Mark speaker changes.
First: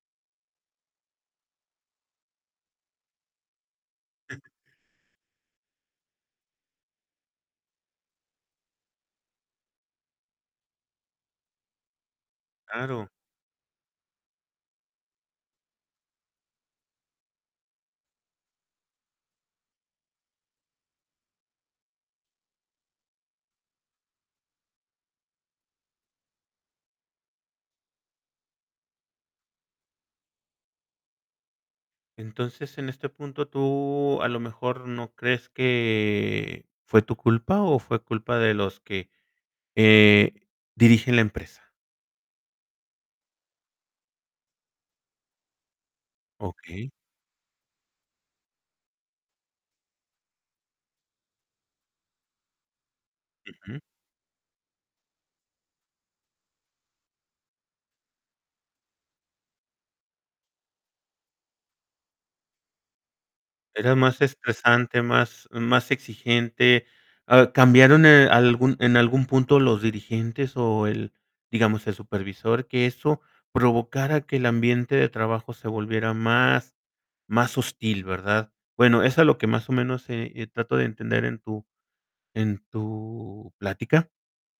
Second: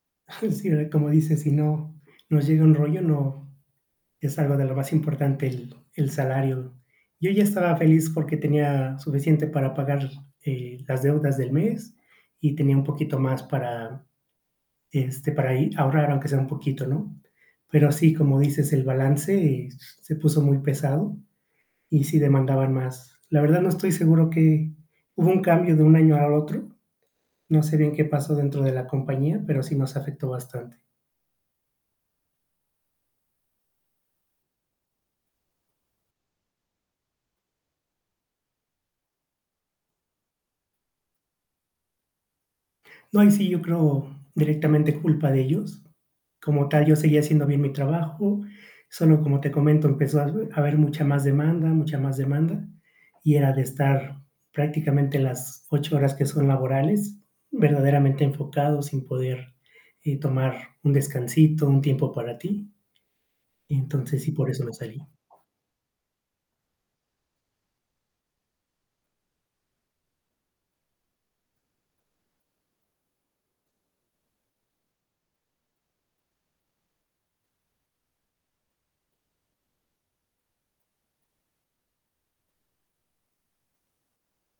Speaker 1: Sí verdad, como dices, si no, nos llega un rollo, no, es algo de lo más importante el el salario. Yo ya estaba feliz porque, tenía suficiente para pagar, eh, las deudas del mes y tenía un
Speaker 2: Claro.
Speaker 1: poquito más para, este, para ahí ahorrar aunque sea un poquito, ¿no? Pero así, como dices, el balance se puso muy pesado y sí demandaban más. La verdad no estoy seguro qué hubo un cambio de un año a otro, no sé, bien qué pasó dentro de la compañía, pero, sí nos afectó bastante.
Speaker 2: Entonces, en este punto, ¿tú, a lo mejor, no crees que fue tu culpa, o fue culpa de los que, eh, dirigen la empresa?
Speaker 1: No, ahí sí yo creo directamente culpa de ellos, como tal
Speaker 2: Okey.
Speaker 1: yo seguía haciendo bien mi trabajo, solo, como te comento, empezó a hab a haber mucha más demanda, mucha más demanda, y era de
Speaker 2: Ujú.
Speaker 1: estar prácticamente las 8 horas que son laborales, verdaderamente enfocados, sin poder, eh, tomar un descansito, un tiempo para ti. Y
Speaker 2: Era más
Speaker 1: entonces, sí, por eso me
Speaker 2: estresante,
Speaker 1: salí.
Speaker 2: más más exigente, ah, ¿cambiaron, eh, algún en algún punto los dirigentes o el, digamos, el supervisor?, que eso provocara que el ambiente de trabajo se volviera más más hostil, ¿verdad? Bueno, es a lo que más o menos, eh eh, trato de entender en tu en tu plática.